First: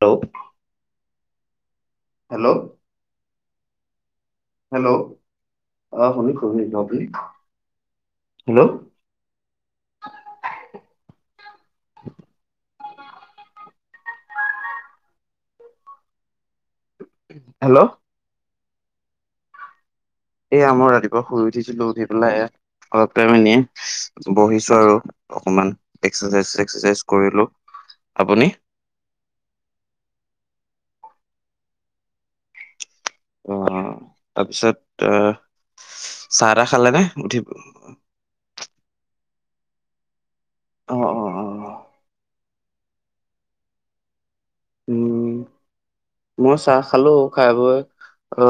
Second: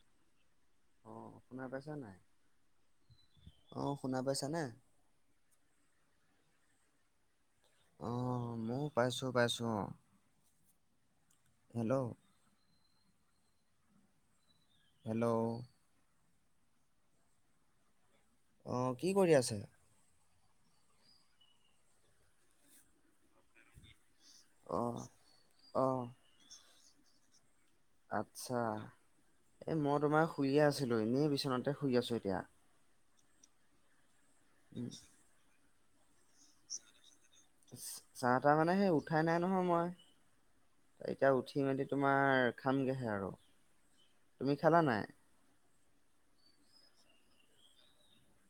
Hello! অঁ, শুনা পাইচা নাই? হেল্ল'! অঁহ শুনা পাইছা নে? হেল্ল'! অ শুনিছো শুনিছো, আপুনি? অঁ হেল্ল' মইও পাইছো পাইছো অ, হেল্ল'? হেল্ল'! হেল্ল'? অঁ কি কৰি আছা? এইয়া মই ৰাতিপুৱা শুই উঠিছিলো, উঠি পেলাই এ অলপ টাইম এনে বহিছো আৰু অ', অকমান অ', এক্সাৰচাইজ চেক্সৰচাইজ কৰিলো। আপুনি আচ্ছা, এই মই তোমাৰ শুইয়ে আছিলোঁ এনেই বিচনাতে শুই আছোঁ এতিয়া। অঁ উম, তাৰপিছত আহ চাহ তাহ খালে নে উঠি চাহ - তাহ মানে সেই উঠাই নাই নহয় মই! অ অ এতিয়া অ উঠি ঠি মেলি তোমাৰ খামগেহে আৰু, তুমি খালা নাই? উম মই চাহ খালো, খাই বৈ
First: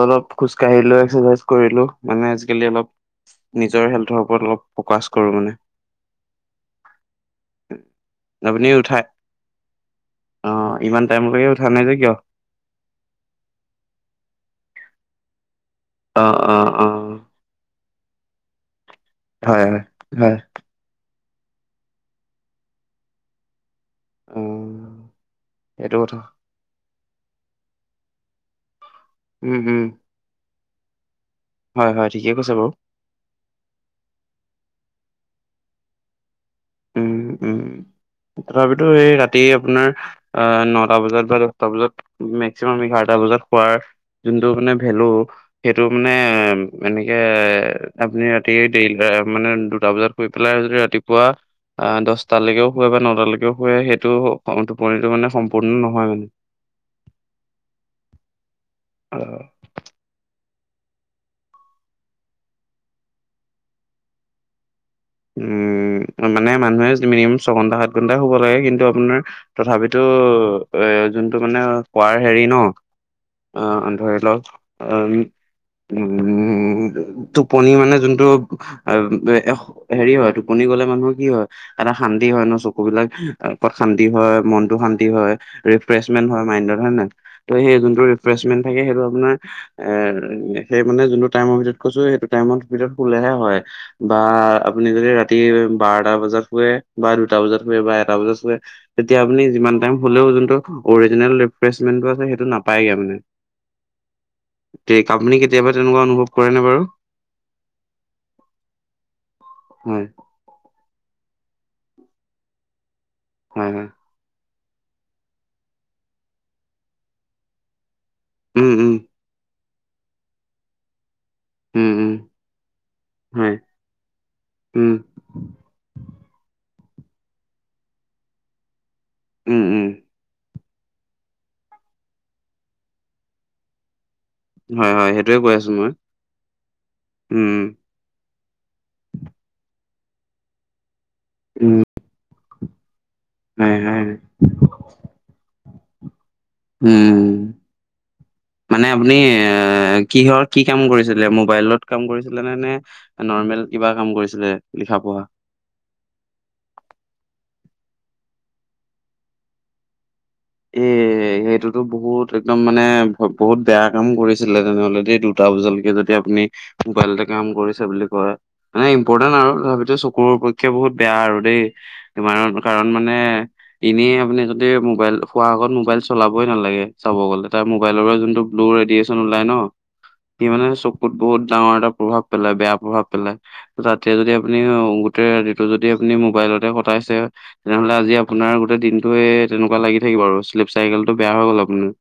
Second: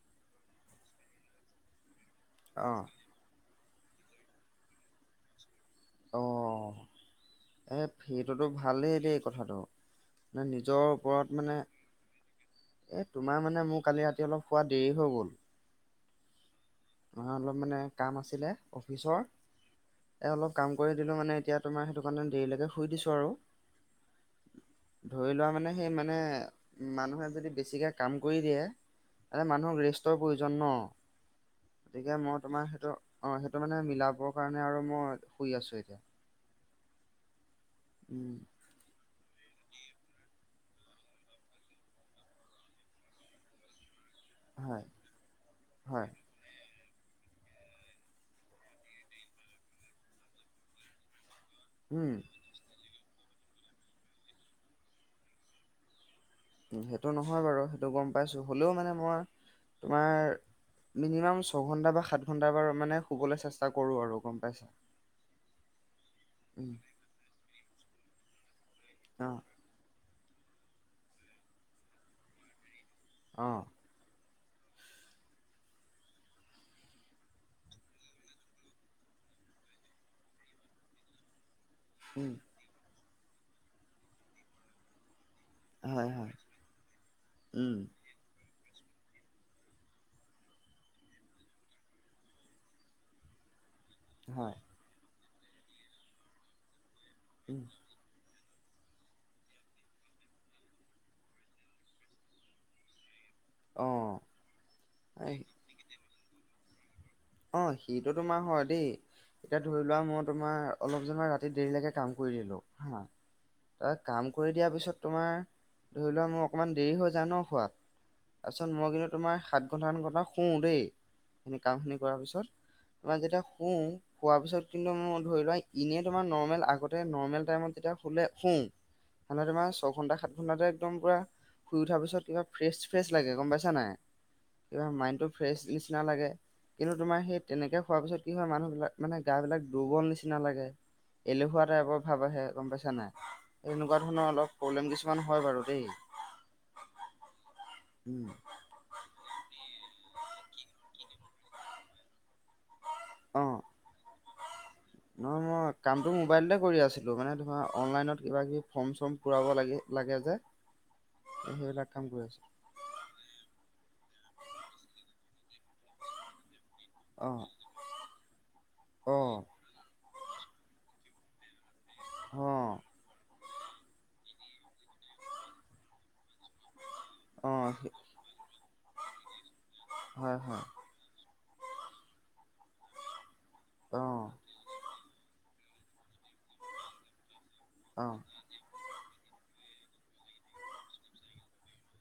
অলপ খোজ কাঢ়িলো এক্সৰচাইজ কৰিলো। মানে আজিকালি অ', অলপ নিজৰ হেল্থৰ ওপৰত অলপ ফকাচ কৰো মানে। অ এই সেইটোতো আপুনি ভালেই উঠাই দেই কথাটো। মানে অ নিজৰ ইমান ওপৰত টাইমলৈকে মানে উঠা নাই যে কিয় এ তোমাৰ মানে মোৰ কালি ৰাতি অলপ শুৱা দেৰি হৈ গ'ল। অঁ অঁ অঁ। আ অলপ মানে কাম আছিলে অফিচৰ। হয় হয়, এ হয়। অলপ কাম কৰি দিলোঁ মানে এতিয়া তোমাৰ সেইটো কাৰনে দেৰিলেকে শুই দিছোঁ আৰু। অ', ধৰি লোৱা মানে সেই সেইটো মানে কথা। মানুহে যদি বেছিকে কাম কৰি দিয়ে, তাতে উম, উম, মানুহক ৰেষ্টৰ প্ৰয়োজন ন? হয়, হয়, গতিকে ঠিকে মই কৈছে বাৰু। তোমাৰ সেইটো, অ সেইটো মানে মিলাবৰ কাৰণে আৰু মই শুই আছো এতিয়া। উম উম, উম তথাপিতো এই ৰা তি আপোনাৰ আহ নটা বজাত বা দহটা বজাত মেক্সিমাম এঘাৰটা বজাত শুৱাৰ যোনটো মানে হয় ভেলু সেইটো হয় মানে এনেকে আপুনি ৰাতি দেৰি মানে দুটা বজাত কৰি পেলাইও যদি ৰাতিপুৱা আহ, উম দছটালৈকেও শুৱে বা নটালৈকেও শুৱে সেইটো টোপনিটো মানে সম্পূৰ্ণ নহয় মানে। উম, সেইটো নহয় বাৰু সেইটো গ'ম পাইছোঁ, হ'লেও মানে মই তোমাৰ মিনিমাম ছঘন্টা বা সাত ঘণ্টা বাৰ মানে শুবলৈ চেষ্টা কৰো আৰু গ'ম পাইছা? উম, মানে উম মানুহে মিনিমাম ছয়ঘন্টা, সাত ঘণ্টাই শুব লাগে, কিন্তু আপোনাৰ অ তথাপিতো এ যোনটো মানে শুৱাৰ হেৰি ন'। অ আহ, ধৰি লওক আহ উম, টোপনি মানে যোনটো আহ, এশ হেৰি হয় টোপনি গ'লে মানুহৰ কি হয়, এটা শান্তি উম হয় ন' চকুবিলাক ত শান্তি হয়, মনটো শান্তি হয়, ৰিফ্ৰেচমেন্ট হয় মাইণ্ডত হয় নে নহয়? ত' সেই উম যোনটো ৰিফ্ৰেছমেণ্ট থাকে সেইটো আপোনাৰ এহ, সেই মানে যোনটো টাইমৰ ভিতৰত কৈছো সেইটো টাইমৰ ভিতৰত শুলেহে হয়। বা হয় আপুনি যদি ৰাতি বাৰটা বজাত শুৱে বা দুটা বজাত শুৱে বা এটা বজাত শুৱে। তেতিয়া আপুনি যিমান টাইম শুলেও যোনটো অৰিজিনেল ৰিফ্ৰেছমেণ্টটো আছে, সেইটো নাপায়গে মানে। অ', তে আপুনি কেতিয়াবা তেনেকুৱা অনুভৱ কৰে নে বাৰু? অ', সেইটো তোমাৰ হয় দেই, এতিয়া ধৰি লোৱা হয়, মই তোমাৰ অলপ যে মই ৰাতি দেৰিলৈকে কাম কৰি দিলোঁ হা, হয়, হয়। তাক কাম কৰি দিয়াৰ পিছত তোমাৰ, ধৰি লোৱা মোৰ অকণমান দেৰি হৈ যায় ন' শুৱাত? তাৰপিছত উম, মই উম, কিন্তু তোমাৰ সাত ঘণ্টা আঠ ঘণ্টা শুওঁ দেই, উম, কামখিনি উম, শুৱাৰ পিছত, তোমাৰ যেতিয়া হয়, শু শুৱাৰ পিছত উম, কিন্তু মোৰ ধৰি লোৱা ইনে তোমাৰ নৰ্মেল আগতে নৰ্মেল টাইমত যেতিয়া শুলে শু। মানে উম, তোমাৰ উম, ছয় ঘণ্টা সাত ঘণ্টাতে একদম পুৰা, শুই উঠাৰ পিছত কিবা ফ্ৰেছ ফ্ৰেছ লাগে গ'ম পাইছা নাই? কিবা হয়, হয়, মাইণ্ডটো সেইটোয়ে কৈ ফ্ৰেছ আছো মই। নিচিনা লাগে। কিন্তু তোমাৰ সেই উম, তেনেকে শুৱাৰ পিছত কি হয় মানুহবিলাক মানে গাবিলাক দুৰ্বল নিচিনা লাগে। এলেহুৱা উম, টাইপৰ ভাব আহে গ'ম পাইছা নাই? হয়, এনেকুৱা হয়, ধৰণৰ অলপ প্ৰব্লেম কিছুমান হয় বাৰু দেই। উম। উম। মানে আপুনি এ কিহৰ কি কাম কৰিছিলে মোবাইলত? কাম কৰিছিলে নে, নে অ'। নৰ্মেল কিবা কাম কৰিছিলে লিখা-পঢ়া? নহয় মই কামটো মোবাইলতে কৰি আছিলো মানে তোমাৰ অনলাইনত কিবা কিবি ফৰ্ম-চৰ্ম পুৰাব লাগ লাগে যে। এ সেইটোতো সেইবিলাক কাম কৰি বহুত আছোঁ একদম মা নে ব-বহুত বেয়া কাম কৰিছিলে তেনেহ'লে দে দুটা বজালকে যদি আপুনি মোবাইলতে কাম অ', কৰিছে বুলি কয়, মানে ইম্পৰ্টেণ্ট অ', আৰু তথাপিতো চকুৰ পক্ষে বহুত বেয়া আৰু দেই। তোমাৰৰ অ'। কাৰণ মানে এনেই আপুনি যদি মোবাইল শুৱাৰ আগত মোবাইল চলাবই নালাগে চাব গ'লে তাৰ অ', মোবাইলৰ পৰা যোনটো ব্লু ৰেডিয়েচন ওলাই ন'। হয়, সি হয়, মানে চকুত বহুত ডাঙৰ এটা প্ৰভাৱ পেলাই, বেয়া প্ৰভাৱ পেলাই। তাতে যদি অ', আপুনি গোটেই ৰাতিটো যদি আপুনি মোবাইলতে কটাইছে। তেনেহ'লে আজি অ', আপোনাৰ গোটেই দিনটোৱে তেনেকুৱা লাগি থাকিব আৰু শ্লিপ চাইকেলটো বেয়া হৈ গ'ল আপোনাৰ।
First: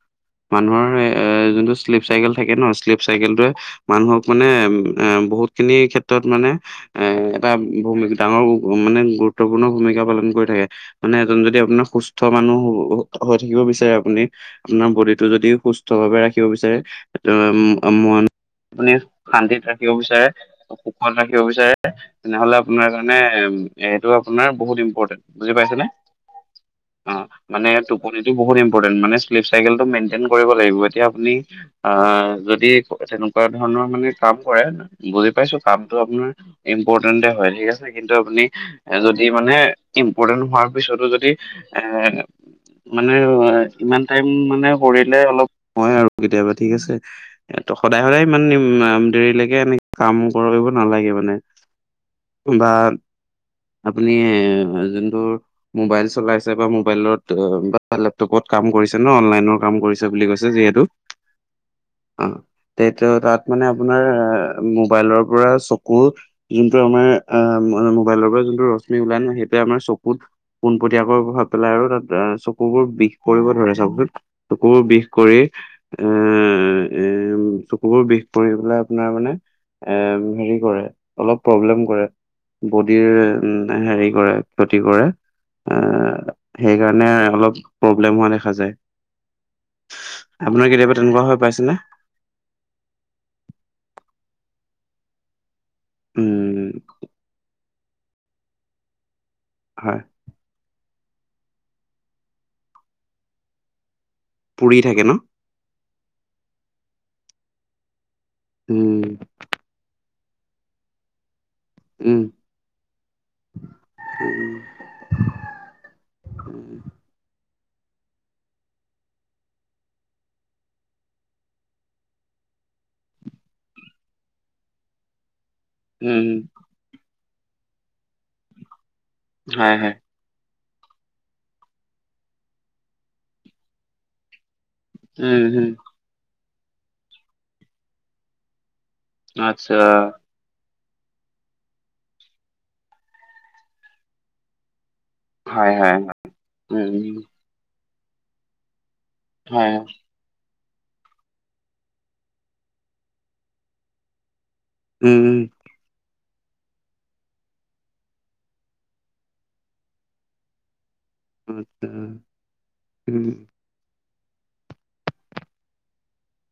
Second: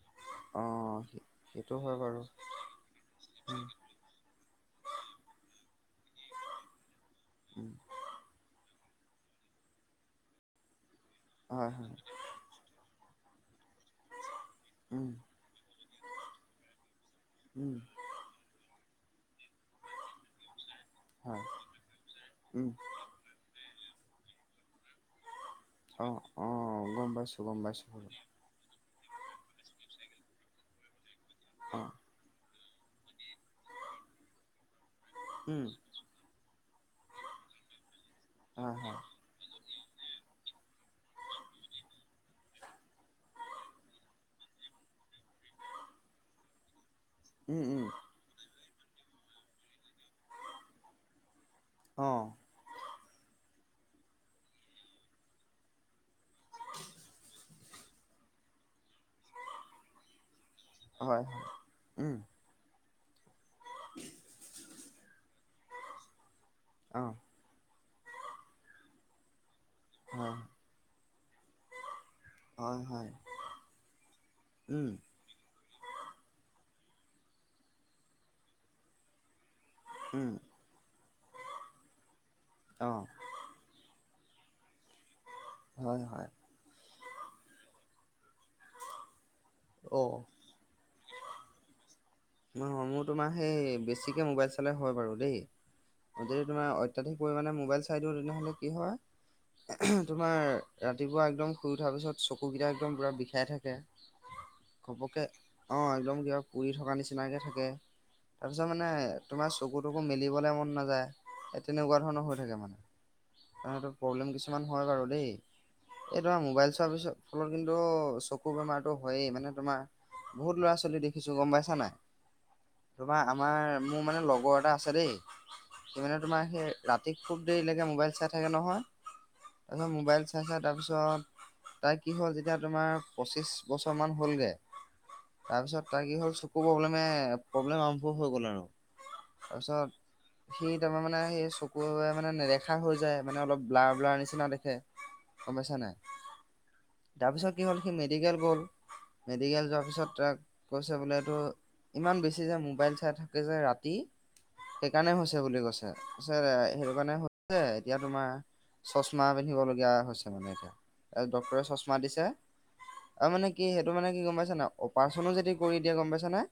মানুহৰ অ'। এ যোনটো সেইটো হয় শ্লিপ বাৰু চাইকেল থাকে ন', শ্লিপ চাইকেলটোৱে মানুহক মানে এ বহুতখিনি ক্ষেত্ৰত মানে এ এটা উম, ভূমি ডাঙৰ মানে গুৰুত্বপূৰ্ণ ভূমিকা পালন কৰি থাকে মানে এজন যদি হয়, আপোনাৰ হয়, সুস্থ মানুহ হ উ, হৈ থাকিব বিচ চাৰে আপুনি, আপোনাৰ উম, বডিটো যদি সুস্থভাৱে ৰাখিব বিচাৰে উম, এ মন আপুনি শান্তিত ৰাখিব বিচাৰে, সুখত ৰাখিব হয়, বিচাৰে, তেনেহ'লে উম। আপোনাৰ নাই, এইটো আপোনাৰ বহুত ইম্পৰ্টেণ্ট, বুজি পাইছে নে? অ, অ, গম পাইছোঁ, গম পাইছোঁ। টো বহুত ইম্পৰটেণ্ট, মানে শ্লিপ চাইকেলটো মেইনটেইন কৰিব লাগিব, এতিয়া আপুনি অঁ আ যদি তেনেকুৱা ধৰণৰ মানে কাম কৰে বুজি পাইছো উম কামটো আপোনাৰ ইম্পৰ্টেণ্টে হয়, ঠিক আছে, কিন্তু আপুনি হয় এ হয় যদি যদি মানে ইম্পৰ্টেণ্ট হোৱাৰ পিছতো যদি এ মানে ইমান টাইম মানে কৰিলে অলপ হয় আৰু কেতিয়াবা ঠিক আছে। এ, উম ত' উম সদায়-সদায় ইমান দেৰিলৈকে এনেকে কাম কৰিব নালাগে মানে বা আপুনি এ যোনটো মোবাইল চলাইছে বা মোবাইলত অ, বা লেপটপত কাম কৰিছে ন, অনলাইনৰ কাম কৰিছে বুলি কৈছে যিহেতু অঁ হয় হয় উম অ তে [unintelligible] তাত মানে আপোনাৰ এ মোবাইলৰ পৰা চকু যোনটো আমাৰ অঁ অ, মোবাইলৰ পৰা যোনটো ৰশ্মি ওলাই ন সেইটোৱে আমাৰ চকুত হয় পোনপটীয়াকৈ প্ৰভাৱ পেলাই, আৰু তাত চকু হয় বোৰ হয় বিষ কৰিব ধৰে, চাওকচোন চকু বোৰ উম বিষ কৰি [unintelligible] চকুবোৰ বিষ কৰি পেলাই আপোনাৰ মানে এ উম হেৰি কৰে, অলপ প্ৰব্লেম কৰে, অঁ বডিৰ উম, হেৰি কৰে, ক্ষতি কৰে। হয়, হয়। আহ সেইকাৰণে অলপ প্ৰব্লেম হোৱা দেখা যায়। অহ। আপোনাৰ কেতিয়াবা তেনেকুৱা হৈ পাইছেনে? [unintelligible] মোৰ তোমাৰ সেই বেছিকে মোবাইল চালে হয় বাৰু দেই! যদি উম তোমাৰ অত্যাধিক পৰিমাণে মোবাইল চাই দিওঁ তেনেহ'লে কি হয় হয় তোমাৰ ৰাতিপুৱা একদম শুই উঠাৰ পিছত চকুকেইটা একদম পুৰা বিষাই থাকে। পুৰি থাকে ন ঘপকে অঁ, একদম কিবা পুৰি থকা নিচিনাকৈ থাকে। তাৰপিছত মানে উম তোমাৰ চকু-তকু মেলিবলৈ মন নাযায়। এই তেনেকুৱা উম ধৰণৰ হৈ থাকে মানে, [unintelligible] প্ৰব্লেম কিছুমান হয় বাৰু দেই। এই তোমাৰ মোবাইল উম চোৱাৰ পিছত ফলত কিন্তু চকু বেমাৰতটো হয়েই, মানে তোমাৰ বহুত ল'ৰা-ছোৱালী দেখিছো, গম পাইছা নাই! তোমাৰ আমাৰ মোৰ মানে লগৰ এটা আছে দেই, সি মানে উম, তোমাৰ সেই ৰাতি খুব দেৰিলৈকে মোবাইল চাই থাকে নহয়, হয় তাৰপিছত হয় মোবাইল চাই-চাই তাৰপিছত তাৰ কি হ'ল, যেতিয়া তোমাৰ পঁচিছ বছৰমান হ'লগৈ উম তাৰ হম পিছত তাৰ কি হ'ল, চকু প্ৰব্লেমে-প্ৰব্লেম আৰম্ভ হৈ গ'ল আৰু। আচ্ছা তাৰপিছত সি তাৰে মানে সেই চকুৰে মানে নেদেখা হৈ যায়, মানে অলপ ব্লাৰ-ব্লাৰ নিচিনা দেখে। গম হয় পাইছা নাই। হয় উম তাৰপিছত কি হ'ল, সি মেডিকেল গ'ল, মেডিকেল হয় যোৱাৰ পিছত তাক কৈছে বোলে এইটো ইমান বেছি যে মোবাইল চাই থাকে যে ৰাতি, সেইকাৰণে উম হৈছে বুলি কৈছে। কৈছে সেইটো কাৰণে হৈছে, এতিয়া তোমাৰ চশমা পিন্ধিব লগীয়া হৈছে মানে এতিয়া। তাৰ ডক্তৰে আচ্ছা চশমা দিছে, উম আৰু মানে কি সেইটো মানে কি গম পাইছ নাই, অপাৰচনো যদি কৰি দিয়ে গম পাইছ নাই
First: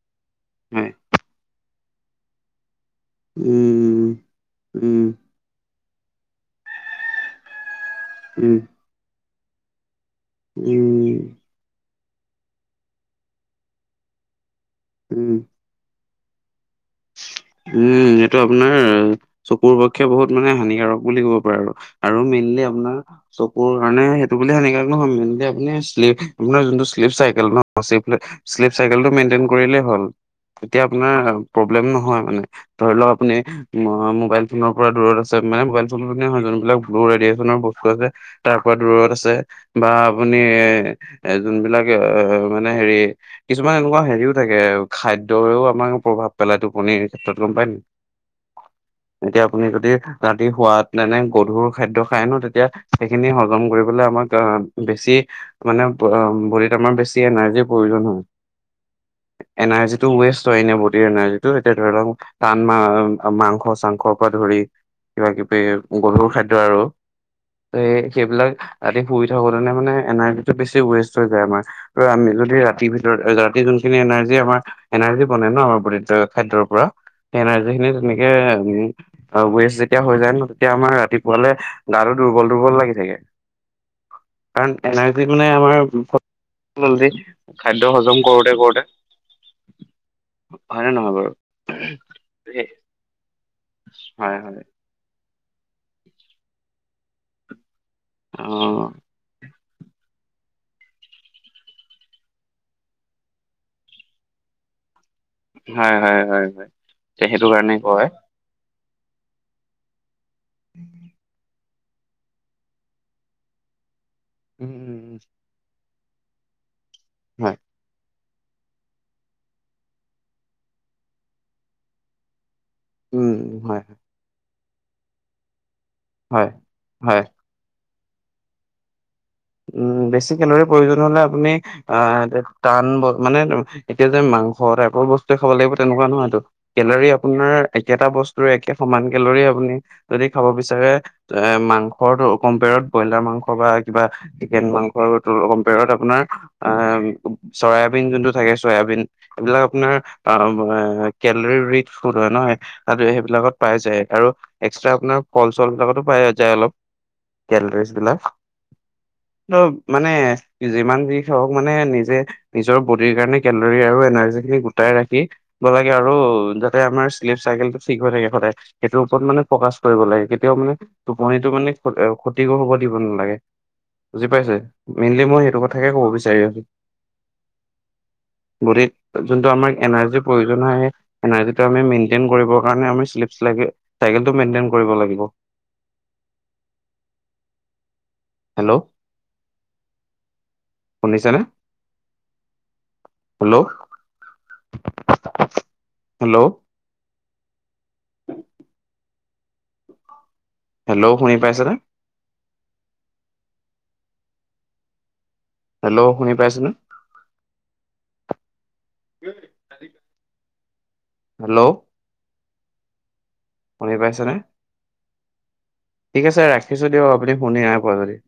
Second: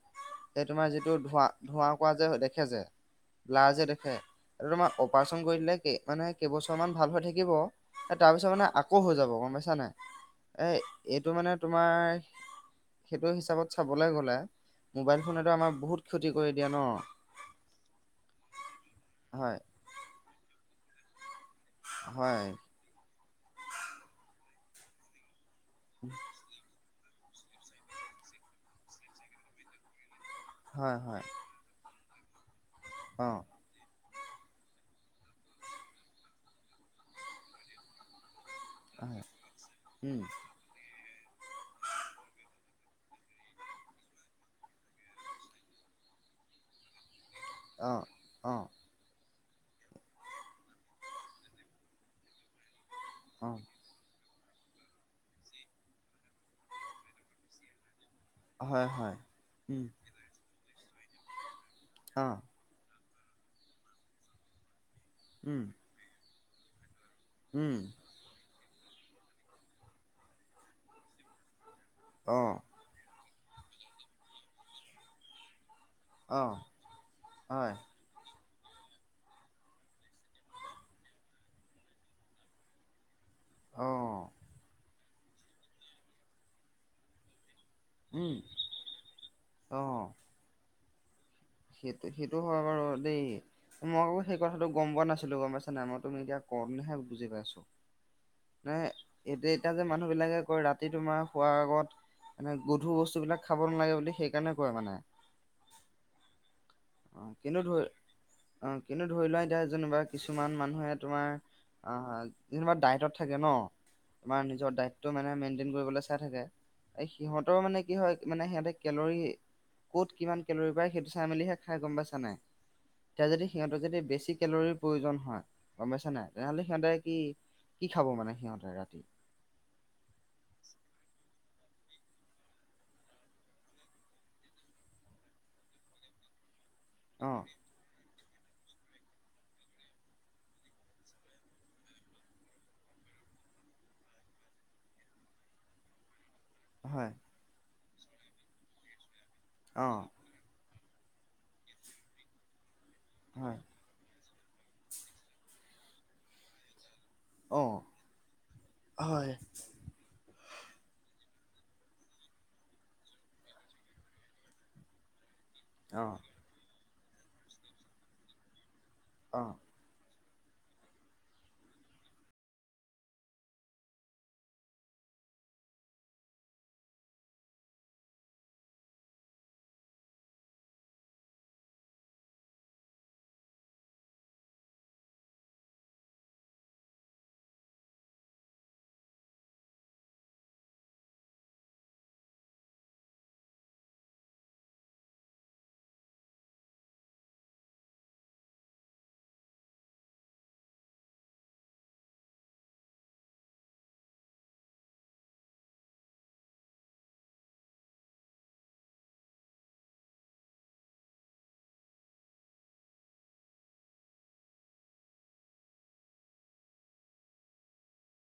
এই তোমাৰ হয় যিটো ধোৱা-ধোঁৱা-কোৱা যে দেখে যে, ব্লাৰ যে দেখে উম তোমাৰ উম অপাৰচন কৰি দিলে কে মানে কেইবছৰ মান ভাল হৈ থাকিব, তাৰপিছত উম মানে আক কৌ হৈ যাব গম পাইছা নাই, এ। উম এইটো মানে তোমাৰ সেইটো হিচাপত চাবলৈ গ'লে। মোবাইল উম ফোনেটো আমাৰ বহুত ক্ষতি কৰি দিয়ে ন। উম এইটো আপোনাৰ হয় চকুৰ পক্ষে বহুত মানে হানিকাৰক বুলি ক'ব পাৰে আৰু। আৰু হয় মেইনলি আপোনাৰ চকুৰ কাৰণে সেইটো বুলি সেনেকুৱ নহয়, মেইনলি আপনি। আপোনাৰ যোনটো শ্লিপ চাইকেল ন শ্লিপ চাইকেলটো মেইনটেইন কৰিলেই হ'ল। এতিয়া হয় হয় আপোনাৰ প্ৰব্লেম নহয় মানে ধৰি লওক অ আপুনি। ম মোবাইল ফোনৰ পৰা দূৰত আছে। মানে মোবাইল ফোন বুলি নহয়, যোনবিলাক ব্লু ৰেডিয়েচনৰ বস্তু আছে। তাৰ পৰা দূৰত হয় আছে বা উম আপুনি এ যোনবিলাক এ মানে হেৰি কিছুমান এনেকুৱা হেৰিও থাকে খাদ্য হেও আমাক প্ৰভাৱ পেলাই টোপনিৰ ক্ষেত্ৰত গম পায় নাই? অ অ এতিয়া আপুনি যদি ৰাতি শুৱাত এনে গধুৰ খাদ্য খাই ন তেতিয়া সেইখিনি অ হজম কৰিব বুলে আমাক আ বেছি মানে বডীত আমাৰ বেছি এনাৰ্জিৰ প্ৰয়োজন হয়। হয় হয় উম এনাৰ্জিটো ৱেষ্ট হয় এনে বডিৰ এনাৰ্জিটো এতিয়া ধৰি লওক অ টান মাংস চাংসৰ পৰা ধৰি কিবা কিবি উম গধুৰ খাদ্য আৰু। উম হেই সেইবিলাক ৰাতি ফুৰি থাকোতেনে মানে এনাৰ্জিটো বেছি ৱেষ্ট হৈ যায় আমাৰ। আমি অ যদি ৰাতিৰ ভিতৰত ৰাতি যোনখিনি এনাৰ্জি আমাৰ এনাৰ্জি বনে ন। বডিত অ খাদ্যৰ পৰা সেই এনাৰ্জি হয় খিনি তেনেকে উম আৰু ৱেষ্ট যেতিয়া হৈ যায় ন তেতিয়া আমাৰ ৰাতিপুৱালে গাটো দুৰ্বল দুৰ্বল লাগি থাকে। অ কাৰণ এনাৰ্জিত মানে আমাৰ [unintelligible] খাদ্য হজম উম কৰোতে কৰোঁতে অ। হয়নে নহয় বাৰু? সেইটো সেইটো হয় বাৰু দেই মই আকৌ হয় সেই হয় কথাটো গম পোৱা নাছিলো, গম পাইছা নামত তুমি এতিয়া কওঁতেনেহে বুজি পাইছো। অ' নে এতিয়া এতিয়া যে মানুহ বিলাকে কয় ৰাতি তোমাৰ শুৱাৰ আগত মানে গধুৰ বস্তু বিলাক খাব নালাগে বুলি সেইকাৰণে কয় মানে। হয় হয় হয় হয়। অ সেইটো কিন্তু কাৰণে ধৰি কয় অ কিন্তু ধৰি লোৱা এতিয়া যেনিবা কিছুমান মানুহে তোমাৰ অ যেনিবা ডায়েটত থাকে ন, তোমাৰ উম নিজৰ ডায় টো উম মানে মেইনটেইন কৰিবলে চাই থাকে, এই উম হয় সিহঁতৰ মানে কি হয় মানে সিহঁতে কেলৰি ক'ত কিমান কেলৰি পায় সেইটো চাই মেলিহে খাই। গম পাইছা নাই? এতিয়া উম যদি হয় সিহঁতক যদি বেছি কেলৰীৰ প্ৰয়োজন হয়, গম পইছা নাই? হয় তেনেহ'লে সিহঁতে কি হয়। কি খাব মানে সিহঁতে ৰাতি? উম বেছি কেলৰীৰ প্ৰয়োজন হলে আপুনি আহ এ টান মানে এতিয়া যে মাংস টাইপৰ বস্তুৱে খাব লাগিব তেনকুৱা নহয়টো। কেলৰি অ আপোনাৰ একেটা বস্তুৰে একে সমান কেলৰি আপুনি যদি খাব বিচাৰে এ মাংসটো কম্পেয়াৰত ব্ৰইলাৰ মাংস বা কিবা চিকেন মাংস কম্পেয়ত আপোনাৰ অ হয় চয়াবিন যোনটো থাকে চয়াবিন। এইবিলাক অ আপোনাৰ আহ কেলৰী ৰি ফুড হয় নহয় তাতো সেইবিলাকত হয় পাই যায় আৰু এক্সট্ৰা আপোনাৰ ফল চল বিলাকতো পাই যায় অলপ অ কেলাৰীজ বিলাক। হয় ত মানে যিমান যি হওক মানে নিজে নিজৰ বডিৰ কাৰণে কেলৰি আৰু এনাৰ্জি খিনি গোটাই ৰাখি লাগে অ আৰু যাতে আমাৰ শ্লিপ চাইকেলটো ঠিক হৈ থাকে সদায় সেইটোৰ ওপৰত অ মানে ফকাচ কৰিব লাগে কেতিয়াও মানে টোপনিটো মানে ক্ষতিগ হব দিব নালাগে। বুজি পাইছে? মেইনলি মই সেইটো কথাকে কব বিচাৰি আছোঁ। বডীত যোনটো আমাৰ এনাৰ্জিৰ প্ৰয়োজন হয় সেই এনাৰ্জিটো আমি মেইনটেইন কৰিবৰ কাৰণে আমি চিশ্লিপচ লাগে, [unintelligible] কাৰণে টো মেইনটেইন কৰিব লাগিব। হেল্ল' শুনিছানে? Hello [unintelligible] hello. হেল্ল' শুনি পাইছেনে? হেল্ল' শুনি পাইছানে? [unintelligible] হেল্ল'। শুনি পাইছানে? ঠিক আছে ৰাখিছো দিয়ক আপুনি শুনি নাই পোৱা যদি।